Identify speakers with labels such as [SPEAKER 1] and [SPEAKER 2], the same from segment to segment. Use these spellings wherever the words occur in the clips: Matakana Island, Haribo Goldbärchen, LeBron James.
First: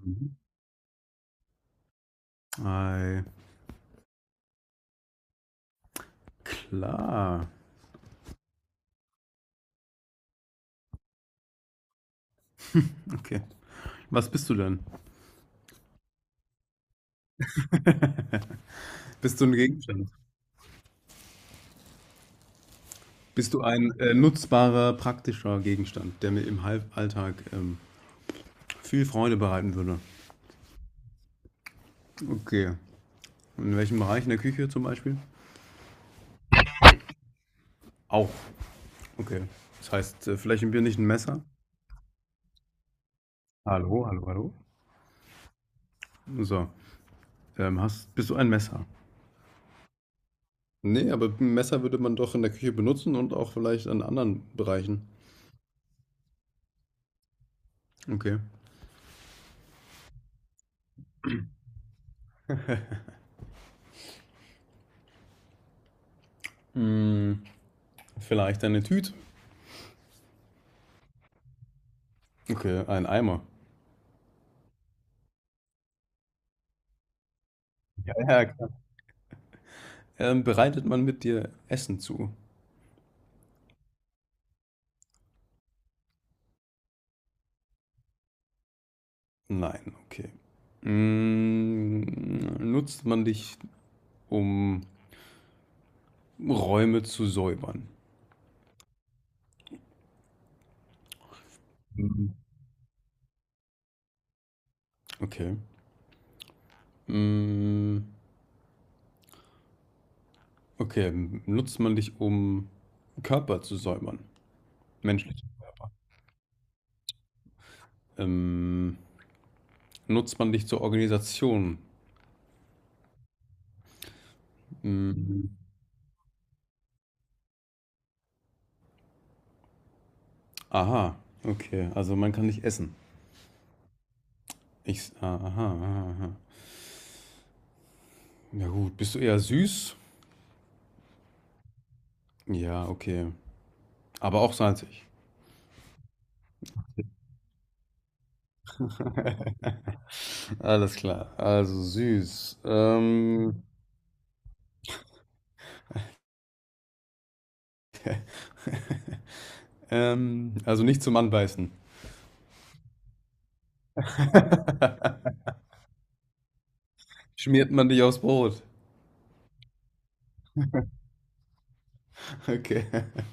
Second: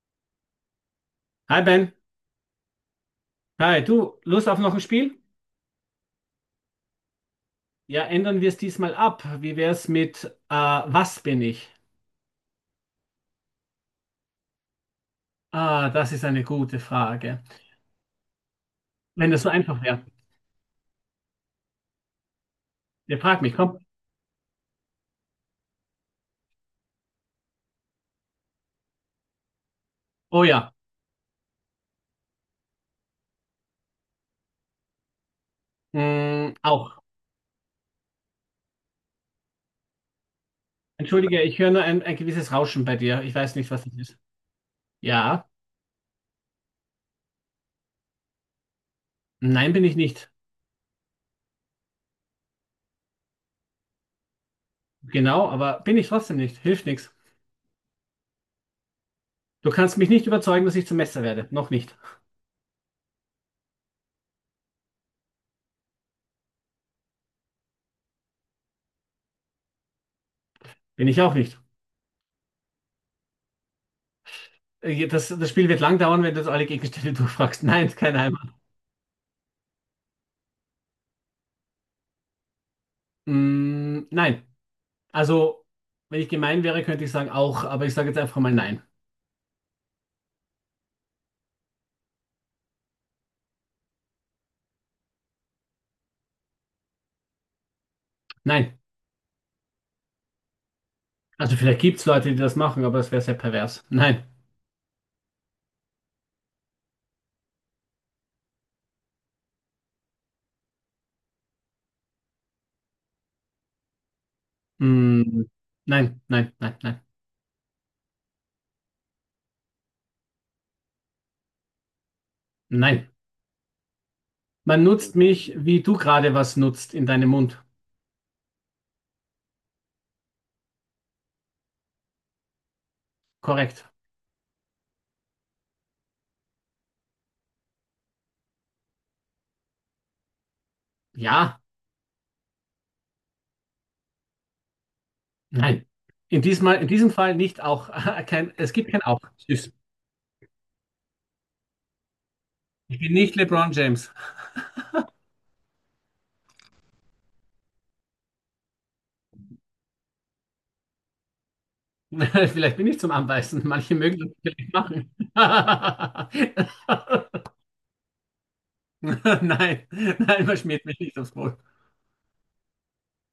[SPEAKER 1] Mhm.
[SPEAKER 2] Hi Ben,
[SPEAKER 1] Ei,
[SPEAKER 2] hi, du, Lust auf noch ein Spiel?
[SPEAKER 1] klar.
[SPEAKER 2] Ja, ändern wir es diesmal ab. Wie wär's mit Was bin ich?
[SPEAKER 1] Okay. Was bist du denn?
[SPEAKER 2] Ah, das ist eine gute Frage. Wenn
[SPEAKER 1] Bist
[SPEAKER 2] das
[SPEAKER 1] du
[SPEAKER 2] so
[SPEAKER 1] ein
[SPEAKER 2] einfach wäre.
[SPEAKER 1] Gegenstand?
[SPEAKER 2] Ihr fragt mich,
[SPEAKER 1] Bist du
[SPEAKER 2] komm.
[SPEAKER 1] ein, nutzbarer, praktischer Gegenstand, der mir im Hal Alltag viel Freude bereiten würde?
[SPEAKER 2] Oh ja,
[SPEAKER 1] Okay. In welchem Bereich? In der Küche zum Beispiel?
[SPEAKER 2] auch.
[SPEAKER 1] Auch. Okay. Das heißt, vielleicht im Bier nicht ein
[SPEAKER 2] Entschuldige,
[SPEAKER 1] Messer?
[SPEAKER 2] ich höre nur ein gewisses Rauschen bei dir. Ich weiß nicht, was das
[SPEAKER 1] Hallo,
[SPEAKER 2] ist.
[SPEAKER 1] hallo, hallo?
[SPEAKER 2] Ja,
[SPEAKER 1] So, hast bist du ein Messer?
[SPEAKER 2] nein, bin ich nicht.
[SPEAKER 1] Ne, aber 'n Messer würde man doch in der Küche benutzen und auch vielleicht an anderen Bereichen.
[SPEAKER 2] Genau, aber bin ich trotzdem nicht. Hilft nichts.
[SPEAKER 1] Okay.
[SPEAKER 2] Du kannst mich nicht überzeugen, dass ich zum Messer werde. Noch nicht.
[SPEAKER 1] Hm, vielleicht eine Tüte?
[SPEAKER 2] Bin ich auch nicht.
[SPEAKER 1] Okay, ein Eimer.
[SPEAKER 2] Das Spiel wird lang dauern, wenn du jetzt alle Gegenstände durchfragst. Nein,
[SPEAKER 1] Ja,
[SPEAKER 2] kein
[SPEAKER 1] ja,
[SPEAKER 2] Heimat.
[SPEAKER 1] klar. Bereitet man mit dir Essen zu?
[SPEAKER 2] Mm, nein. Also, wenn ich gemein wäre, könnte ich sagen auch, aber ich sage jetzt einfach mal nein.
[SPEAKER 1] Nein, okay. Mm, nutzt man dich, um Räume zu säubern?
[SPEAKER 2] Nein. Also vielleicht gibt es Leute,
[SPEAKER 1] Mhm.
[SPEAKER 2] die das machen, aber das wäre sehr pervers. Nein.
[SPEAKER 1] Okay. Mm, okay, nutzt man dich, um Körper zu säubern? Menschliche
[SPEAKER 2] Mm,
[SPEAKER 1] Körper.
[SPEAKER 2] nein, nein, nein, nein,
[SPEAKER 1] Ähm, nutzt man dich zur Organisation?
[SPEAKER 2] nein. Man nutzt
[SPEAKER 1] Mm,
[SPEAKER 2] mich, wie du gerade was nutzt in deinem Mund.
[SPEAKER 1] aha, okay, also man kann dich essen.
[SPEAKER 2] Korrekt.
[SPEAKER 1] Aha, aha, aha. Ja gut, bist du eher süß?
[SPEAKER 2] Ja,
[SPEAKER 1] Ja, okay. Aber auch salzig.
[SPEAKER 2] nein. In diesem Fall nicht auch. Kein, es gibt kein auch. Süß.
[SPEAKER 1] Alles klar. Also süß.
[SPEAKER 2] Ich bin nicht LeBron James.
[SPEAKER 1] Also nicht zum Anbeißen.
[SPEAKER 2] Vielleicht bin ich zum Anbeißen. Manche mögen das vielleicht machen.
[SPEAKER 1] Schmiert man dich aufs Brot.
[SPEAKER 2] Nein, nein, man schmiert mich nicht aufs Maul.
[SPEAKER 1] Okay.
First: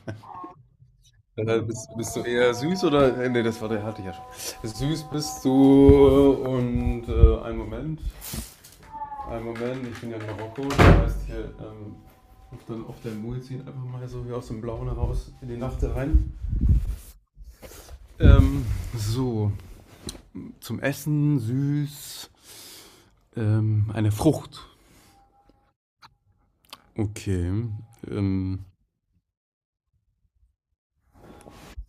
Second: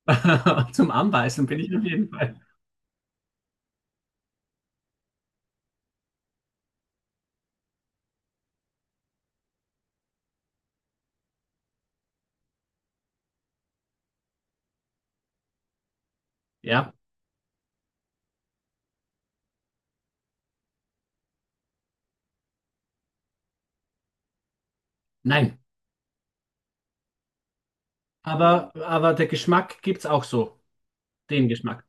[SPEAKER 2] Zum Anbeißen bin ich auf jeden
[SPEAKER 1] Bist du
[SPEAKER 2] Fall.
[SPEAKER 1] eher süß oder. Nee, das war der hatte ich ja schon. Süß bist du und einen Moment. Einen Moment, ich bin ja in Marokko. Das heißt hier, auf der Muizin einfach mal so wie aus dem Blauen heraus in die Nacht rein.
[SPEAKER 2] Ja,
[SPEAKER 1] Ähm, so, zum Essen süß. Eine Frucht.
[SPEAKER 2] nein.
[SPEAKER 1] Okay. Ähm,
[SPEAKER 2] Aber der Geschmack gibt es auch so. Den Geschmack.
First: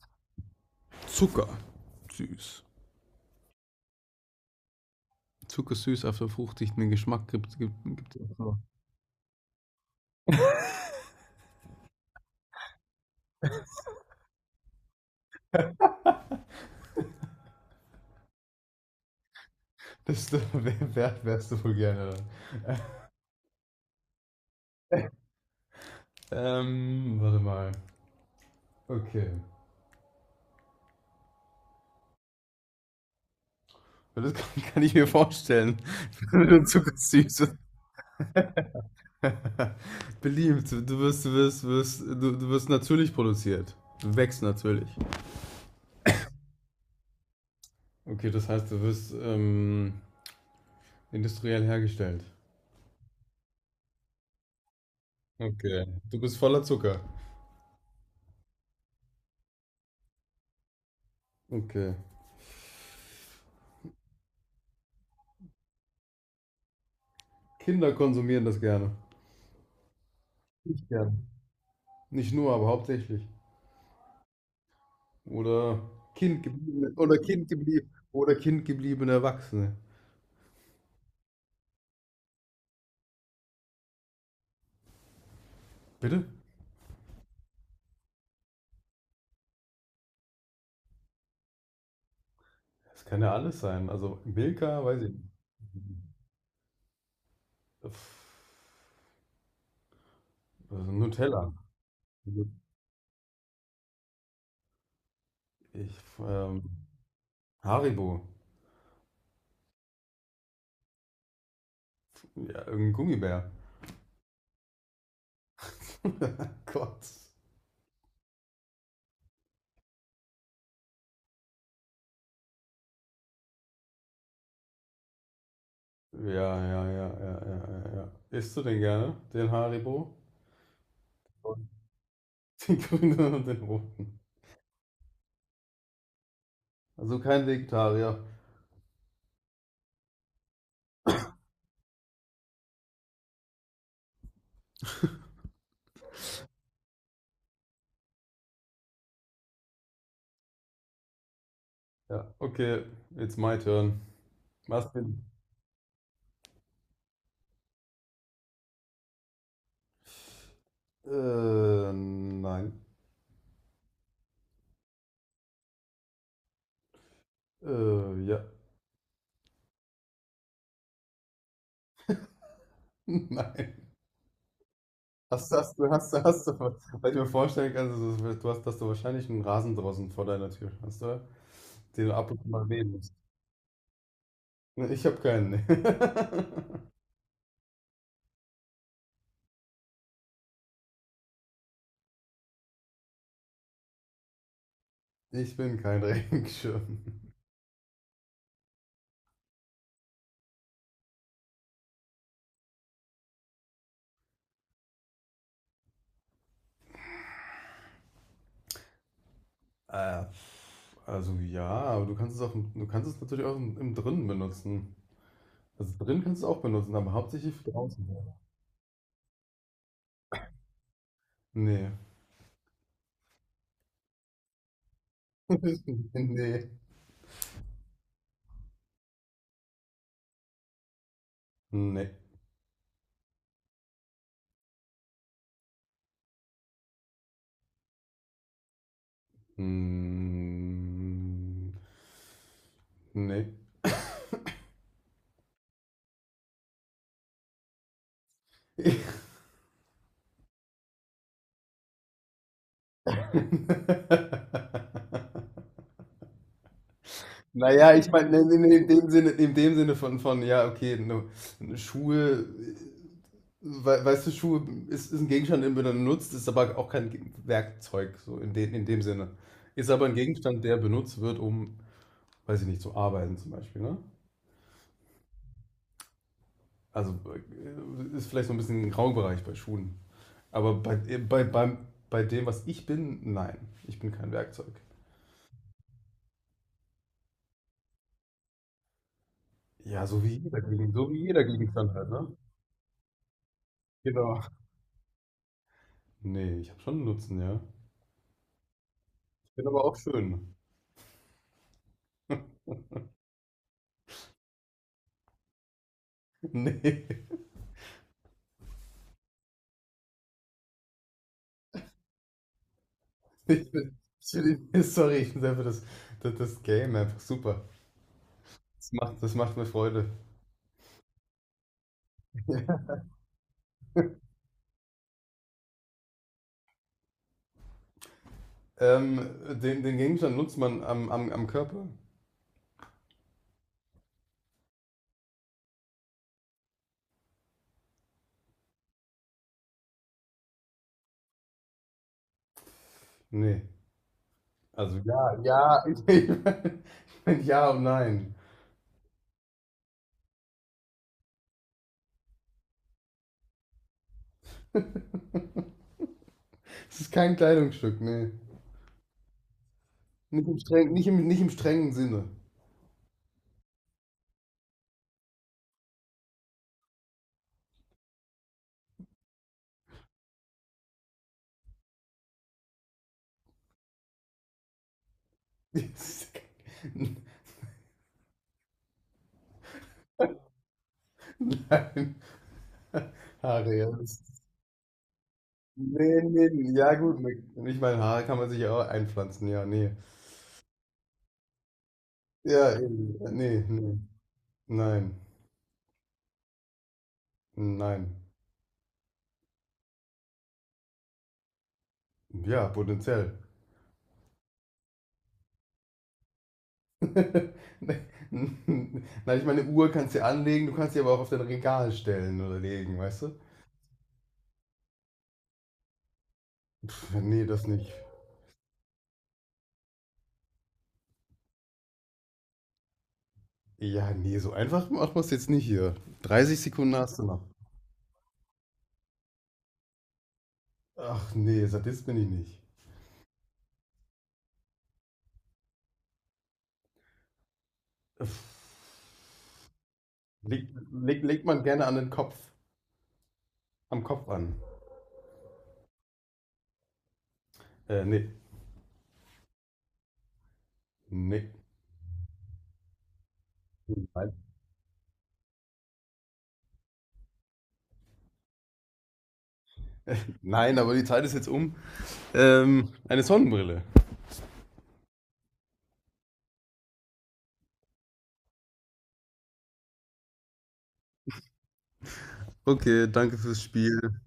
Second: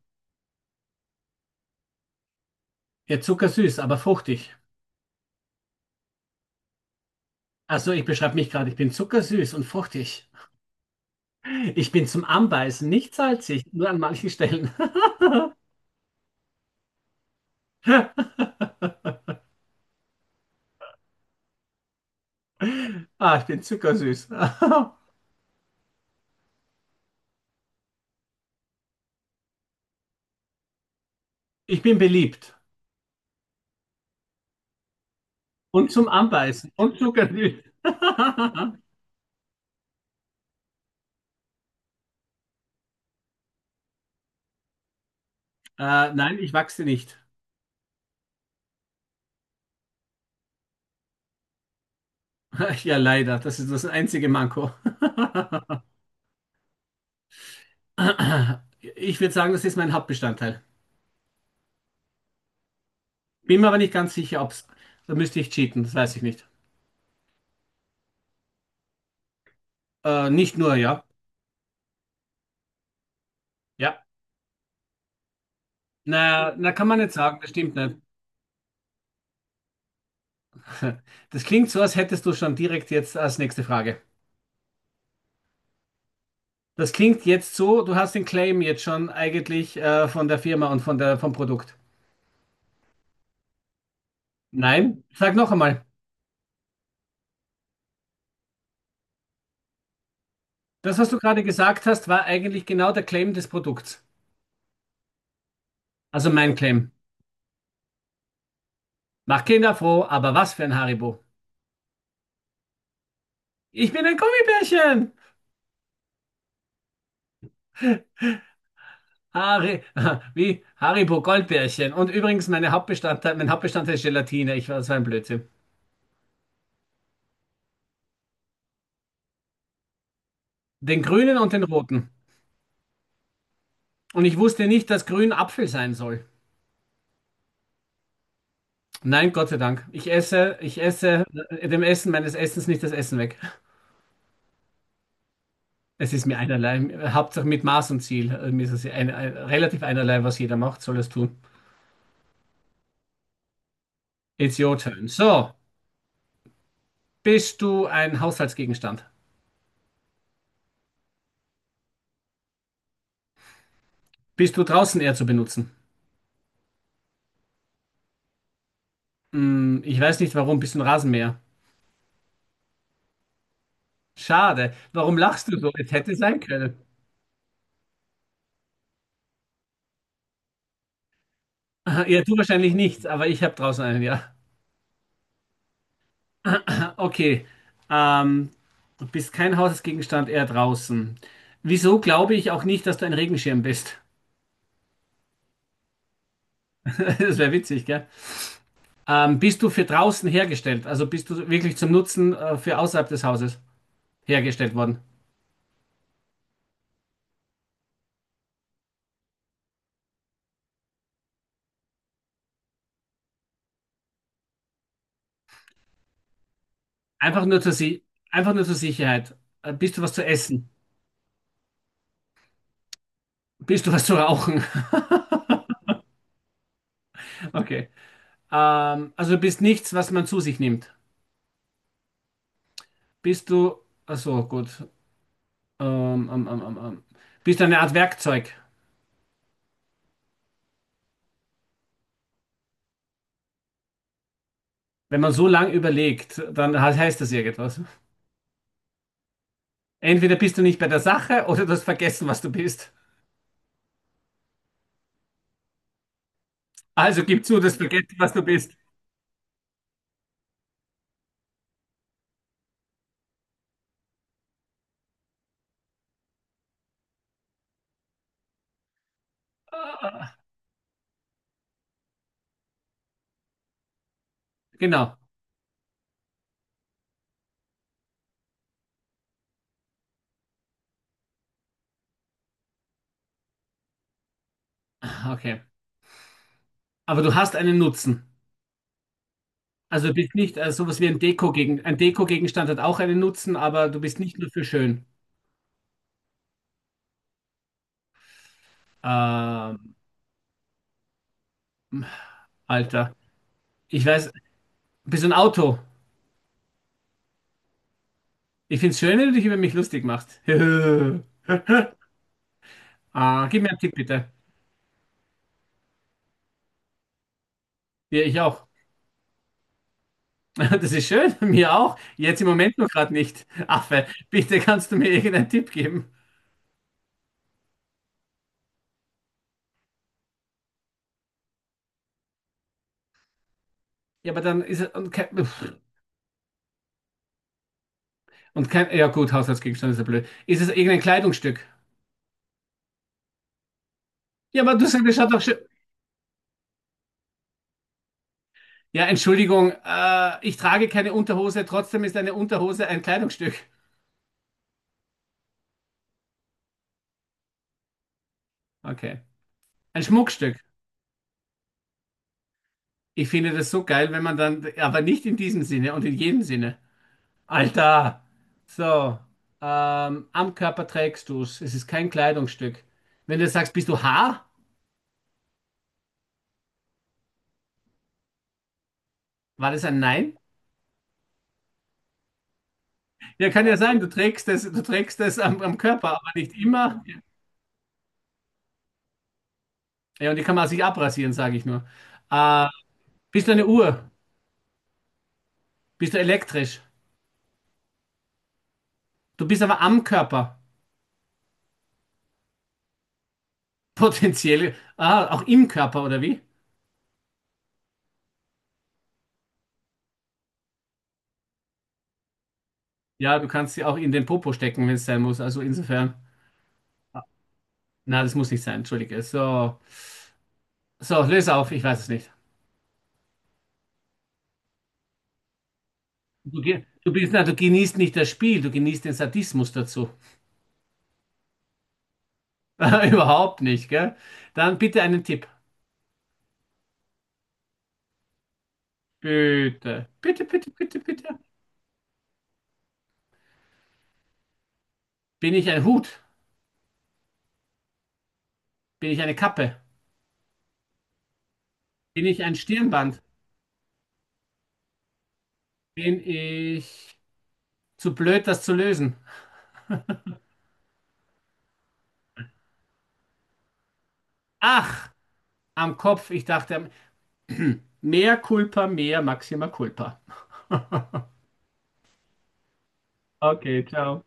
[SPEAKER 1] Zucker. Süß.
[SPEAKER 2] Ja, zuckersüß, aber fruchtig.
[SPEAKER 1] Zuckersüß auf der fruchtigen Geschmack gibt
[SPEAKER 2] Also ich
[SPEAKER 1] es
[SPEAKER 2] beschreibe mich
[SPEAKER 1] auch.
[SPEAKER 2] gerade, ich bin zuckersüß und fruchtig. Ich bin zum Anbeißen, nicht salzig, nur an manchen Stellen.
[SPEAKER 1] Das, wärst du wohl gerne dann?
[SPEAKER 2] Ah, ich bin zuckersüß.
[SPEAKER 1] Warte mal. Okay.
[SPEAKER 2] Ich bin beliebt.
[SPEAKER 1] Ja, das kann ich mir vorstellen.
[SPEAKER 2] Und zum
[SPEAKER 1] Wenn du
[SPEAKER 2] Anbeißen. Und
[SPEAKER 1] zuckersüß.
[SPEAKER 2] zuckersüß.
[SPEAKER 1] Beliebt. Du wirst natürlich produziert. Du wächst natürlich.
[SPEAKER 2] Nein, ich wachse nicht.
[SPEAKER 1] Okay, das heißt, du wirst industriell hergestellt.
[SPEAKER 2] Ja, leider. Das ist das einzige Manko.
[SPEAKER 1] Okay. Du bist voller Zucker.
[SPEAKER 2] Ich würde sagen, das ist mein Hauptbestandteil.
[SPEAKER 1] Okay.
[SPEAKER 2] Bin mir aber nicht ganz sicher, ob's. Da müsste ich cheaten, das weiß ich nicht.
[SPEAKER 1] Kinder konsumieren das gerne.
[SPEAKER 2] Nicht nur,
[SPEAKER 1] Ich
[SPEAKER 2] ja.
[SPEAKER 1] gerne. Nicht nur, aber hauptsächlich.
[SPEAKER 2] Ja.
[SPEAKER 1] Oder
[SPEAKER 2] Na, na, kann man nicht sagen, das stimmt nicht.
[SPEAKER 1] kindgebliebene Erwachsene.
[SPEAKER 2] Das klingt so, als hättest du schon direkt jetzt als nächste Frage.
[SPEAKER 1] Bitte?
[SPEAKER 2] Das klingt jetzt so, du hast den Claim jetzt schon eigentlich von der Firma und vom Produkt.
[SPEAKER 1] Das kann ja alles sein. Also Milka, weiß
[SPEAKER 2] Nein,
[SPEAKER 1] ich nicht.
[SPEAKER 2] sag noch einmal.
[SPEAKER 1] Pff, also
[SPEAKER 2] Das, was du gerade
[SPEAKER 1] Nutella.
[SPEAKER 2] gesagt hast, war eigentlich genau der Claim des Produkts.
[SPEAKER 1] Ich,
[SPEAKER 2] Also mein
[SPEAKER 1] ähm,
[SPEAKER 2] Claim.
[SPEAKER 1] Haribo.
[SPEAKER 2] Mach Kinder froh, aber was für ein Haribo.
[SPEAKER 1] Ja, irgendein Gummibär.
[SPEAKER 2] Ich bin ein Gummibärchen!
[SPEAKER 1] Gott.
[SPEAKER 2] Harry, wie Haribo Goldbärchen. Und übrigens, mein Hauptbestandteil ist Gelatine. Das war ein Blödsinn.
[SPEAKER 1] Ja, ja, ja, ja, ja, ja, ja. Isst du den gerne, den Haribo?
[SPEAKER 2] Den grünen und den roten.
[SPEAKER 1] Den grünen und den roten.
[SPEAKER 2] Und ich wusste nicht, dass grün Apfel sein soll.
[SPEAKER 1] Also kein Vegetarier.
[SPEAKER 2] Nein, Gott sei Dank. Ich esse dem Essen meines Essens nicht das Essen weg. Es ist mir einerlei. Hauptsache mit Maß und Ziel. Mir ist es ja relativ einerlei, was jeder macht, soll es tun.
[SPEAKER 1] Ja, okay, it's my turn.
[SPEAKER 2] It's your turn.
[SPEAKER 1] Martin.
[SPEAKER 2] So, bist du ein Haushaltsgegenstand?
[SPEAKER 1] Nein.
[SPEAKER 2] Bist du draußen eher zu benutzen?
[SPEAKER 1] Ja.
[SPEAKER 2] Ich weiß nicht warum. Bist du ein Rasenmäher?
[SPEAKER 1] Nein.
[SPEAKER 2] Schade. Warum lachst du so? Es hätte sein
[SPEAKER 1] Hast du,
[SPEAKER 2] können.
[SPEAKER 1] weil ich mir vorstellen kann, du hast, dass du wahrscheinlich einen Rasen draußen vor deiner Tür hast, oder?
[SPEAKER 2] Aha,
[SPEAKER 1] Den du
[SPEAKER 2] ja,
[SPEAKER 1] ab
[SPEAKER 2] du
[SPEAKER 1] und zu mal
[SPEAKER 2] wahrscheinlich
[SPEAKER 1] wehen
[SPEAKER 2] nicht,
[SPEAKER 1] musst.
[SPEAKER 2] aber ich habe draußen einen, ja.
[SPEAKER 1] Ne, ich habe keinen. Nee.
[SPEAKER 2] Okay. Ähm, du bist kein Hausgegenstand, eher draußen. Wieso glaube ich auch nicht, dass du ein Regenschirm bist?
[SPEAKER 1] Ich bin kein Regenschirm.
[SPEAKER 2] Das wäre witzig, gell? Bist du für draußen hergestellt? Also bist du wirklich zum Nutzen für außerhalb des Hauses hergestellt worden?
[SPEAKER 1] Äh, also ja, aber du kannst es auch, du kannst es natürlich auch im Drinnen benutzen. Also drin kannst du es auch benutzen, aber
[SPEAKER 2] Einfach
[SPEAKER 1] hauptsächlich
[SPEAKER 2] nur
[SPEAKER 1] für
[SPEAKER 2] zur Sie
[SPEAKER 1] draußen.
[SPEAKER 2] einfach nur zur Sicherheit. Bist du was zu essen?
[SPEAKER 1] Nee.
[SPEAKER 2] Bist du was zu rauchen?
[SPEAKER 1] Nee.
[SPEAKER 2] Okay. Also du bist nichts, was man zu sich nimmt.
[SPEAKER 1] Nee.
[SPEAKER 2] Bist du. Ach so, gut. Ähm, ähm, ähm, ähm, ähm. Bist du eine Art Werkzeug?
[SPEAKER 1] Mm, nee.
[SPEAKER 2] Wenn man so lang überlegt, dann heißt das irgendwas. Entweder bist du nicht bei der Sache oder du hast vergessen, was du bist. Also gib zu, dass du
[SPEAKER 1] Naja, ich
[SPEAKER 2] vergessen, was
[SPEAKER 1] meine,
[SPEAKER 2] du bist.
[SPEAKER 1] in dem Sinne von ja, okay, ne, Schuhe, weißt du, Schuhe ist ein Gegenstand, den man benutzt, ist aber auch kein Werkzeug, so in dem Sinne. Ist aber ein
[SPEAKER 2] Ah,
[SPEAKER 1] Gegenstand, der benutzt wird, um, weiß ich nicht, zu arbeiten zum Beispiel, ne?
[SPEAKER 2] Genau.
[SPEAKER 1] Also ist vielleicht so ein bisschen ein Graubereich bei Schuhen. Aber bei dem, was ich bin, nein, ich bin kein Werkzeug.
[SPEAKER 2] Okay. Aber du hast einen Nutzen.
[SPEAKER 1] Ja,
[SPEAKER 2] Also du
[SPEAKER 1] so
[SPEAKER 2] bist
[SPEAKER 1] wie
[SPEAKER 2] nicht
[SPEAKER 1] jeder,
[SPEAKER 2] sowas wie
[SPEAKER 1] So
[SPEAKER 2] ein
[SPEAKER 1] wie jeder Gegenstand halt, ne?
[SPEAKER 2] Deko-Gegenstand hat auch einen Nutzen, aber du bist nicht
[SPEAKER 1] Genau.
[SPEAKER 2] nur für schön.
[SPEAKER 1] Nee, ich habe schon einen Nutzen, ja. Ich bin aber
[SPEAKER 2] Ähm,
[SPEAKER 1] auch schön.
[SPEAKER 2] Alter. Ich weiß, bist du ein Auto?
[SPEAKER 1] Nee,
[SPEAKER 2] Ich find's schön, wenn du dich über mich lustig machst. Gib mir
[SPEAKER 1] ich
[SPEAKER 2] einen Tipp,
[SPEAKER 1] bin,
[SPEAKER 2] bitte.
[SPEAKER 1] ich bin, sorry, ich finde einfach das Game einfach super.
[SPEAKER 2] Ja, ich auch.
[SPEAKER 1] Das macht mir Freude.
[SPEAKER 2] Das ist schön, mir auch. Jetzt im Moment nur gerade nicht. Affe, bitte kannst du mir irgendeinen Tipp geben?
[SPEAKER 1] Ähm, den Gegenstand nutzt man am Körper?
[SPEAKER 2] Ja, aber dann ist es. Und kein. Ja, gut, Haushaltsgegenstand ist ja blöd. Ist es irgendein Kleidungsstück?
[SPEAKER 1] Nee.
[SPEAKER 2] Ja, aber du
[SPEAKER 1] Also
[SPEAKER 2] sagst, das schaut
[SPEAKER 1] ja,
[SPEAKER 2] doch schön.
[SPEAKER 1] ja, ich mein, ja und nein.
[SPEAKER 2] Ja, Entschuldigung, ich trage keine Unterhose, trotzdem ist eine Unterhose ein Kleidungsstück.
[SPEAKER 1] Es ist kein Kleidungsstück, nee.
[SPEAKER 2] Okay. Ein
[SPEAKER 1] Nicht
[SPEAKER 2] Schmuckstück.
[SPEAKER 1] im strengen, nicht im strengen Sinne.
[SPEAKER 2] Ich finde das so geil, wenn man dann. Aber nicht in diesem Sinne und in jedem Sinne. Alter! So. Am Körper trägst du es. Es ist kein Kleidungsstück. Wenn du sagst, bist du Haar? War das ein Nein?
[SPEAKER 1] Nein.
[SPEAKER 2] Ja, kann
[SPEAKER 1] Haare,
[SPEAKER 2] ja
[SPEAKER 1] ja.
[SPEAKER 2] sein, du
[SPEAKER 1] Das,
[SPEAKER 2] trägst das, du trägst das am Körper, aber nicht
[SPEAKER 1] nee. Ja,
[SPEAKER 2] immer.
[SPEAKER 1] gut. Ich meine, Haare kann man sich ja auch einpflanzen. Ja, nee.
[SPEAKER 2] Ja, und die kann man sich abrasieren, sage ich nur. Äh,
[SPEAKER 1] Ja, eben.
[SPEAKER 2] bist du
[SPEAKER 1] Nee,
[SPEAKER 2] eine
[SPEAKER 1] nee.
[SPEAKER 2] Uhr?
[SPEAKER 1] Nein.
[SPEAKER 2] Bist du elektrisch?
[SPEAKER 1] Nein.
[SPEAKER 2] Du bist aber am Körper.
[SPEAKER 1] Ja, potenziell.
[SPEAKER 2] Potenziell. Auch im Körper, oder wie?
[SPEAKER 1] Nein, ich meine, Uhr kannst du ja anlegen, du kannst sie aber auch auf dein Regal stellen oder legen, weißt du?
[SPEAKER 2] Ja, du kannst sie auch in den Popo stecken, wenn es sein muss. Also insofern.
[SPEAKER 1] Pff, nee, das nicht.
[SPEAKER 2] Na, das muss nicht sein, entschuldige. So, löse auf, ich weiß es nicht.
[SPEAKER 1] Ja, nee, so einfach macht man es jetzt nicht hier.
[SPEAKER 2] Du,
[SPEAKER 1] 30
[SPEAKER 2] ge-
[SPEAKER 1] Sekunden
[SPEAKER 2] du
[SPEAKER 1] hast du
[SPEAKER 2] bist, na,
[SPEAKER 1] noch.
[SPEAKER 2] du genießt nicht das Spiel, du genießt den Sadismus dazu.
[SPEAKER 1] Ach nee, Sadist bin ich nicht.
[SPEAKER 2] Überhaupt nicht, gell? Dann bitte einen Tipp. Bitte, bitte, bitte, bitte, bitte.
[SPEAKER 1] Legt man gerne an den Kopf, am Kopf an.
[SPEAKER 2] Bin ich ein Hut?
[SPEAKER 1] Äh, nee,
[SPEAKER 2] Bin ich eine Kappe?
[SPEAKER 1] nee.
[SPEAKER 2] Bin ich ein Stirnband?
[SPEAKER 1] Nein.
[SPEAKER 2] Bin ich zu blöd, das zu lösen?
[SPEAKER 1] Nein, aber die Zeit ist jetzt um. Eine Sonnenbrille.
[SPEAKER 2] Ach, am Kopf. Ich dachte, mehr Culpa, mehr Maxima Culpa.
[SPEAKER 1] Okay, danke fürs
[SPEAKER 2] Okay,
[SPEAKER 1] Spiel.
[SPEAKER 2] ciao.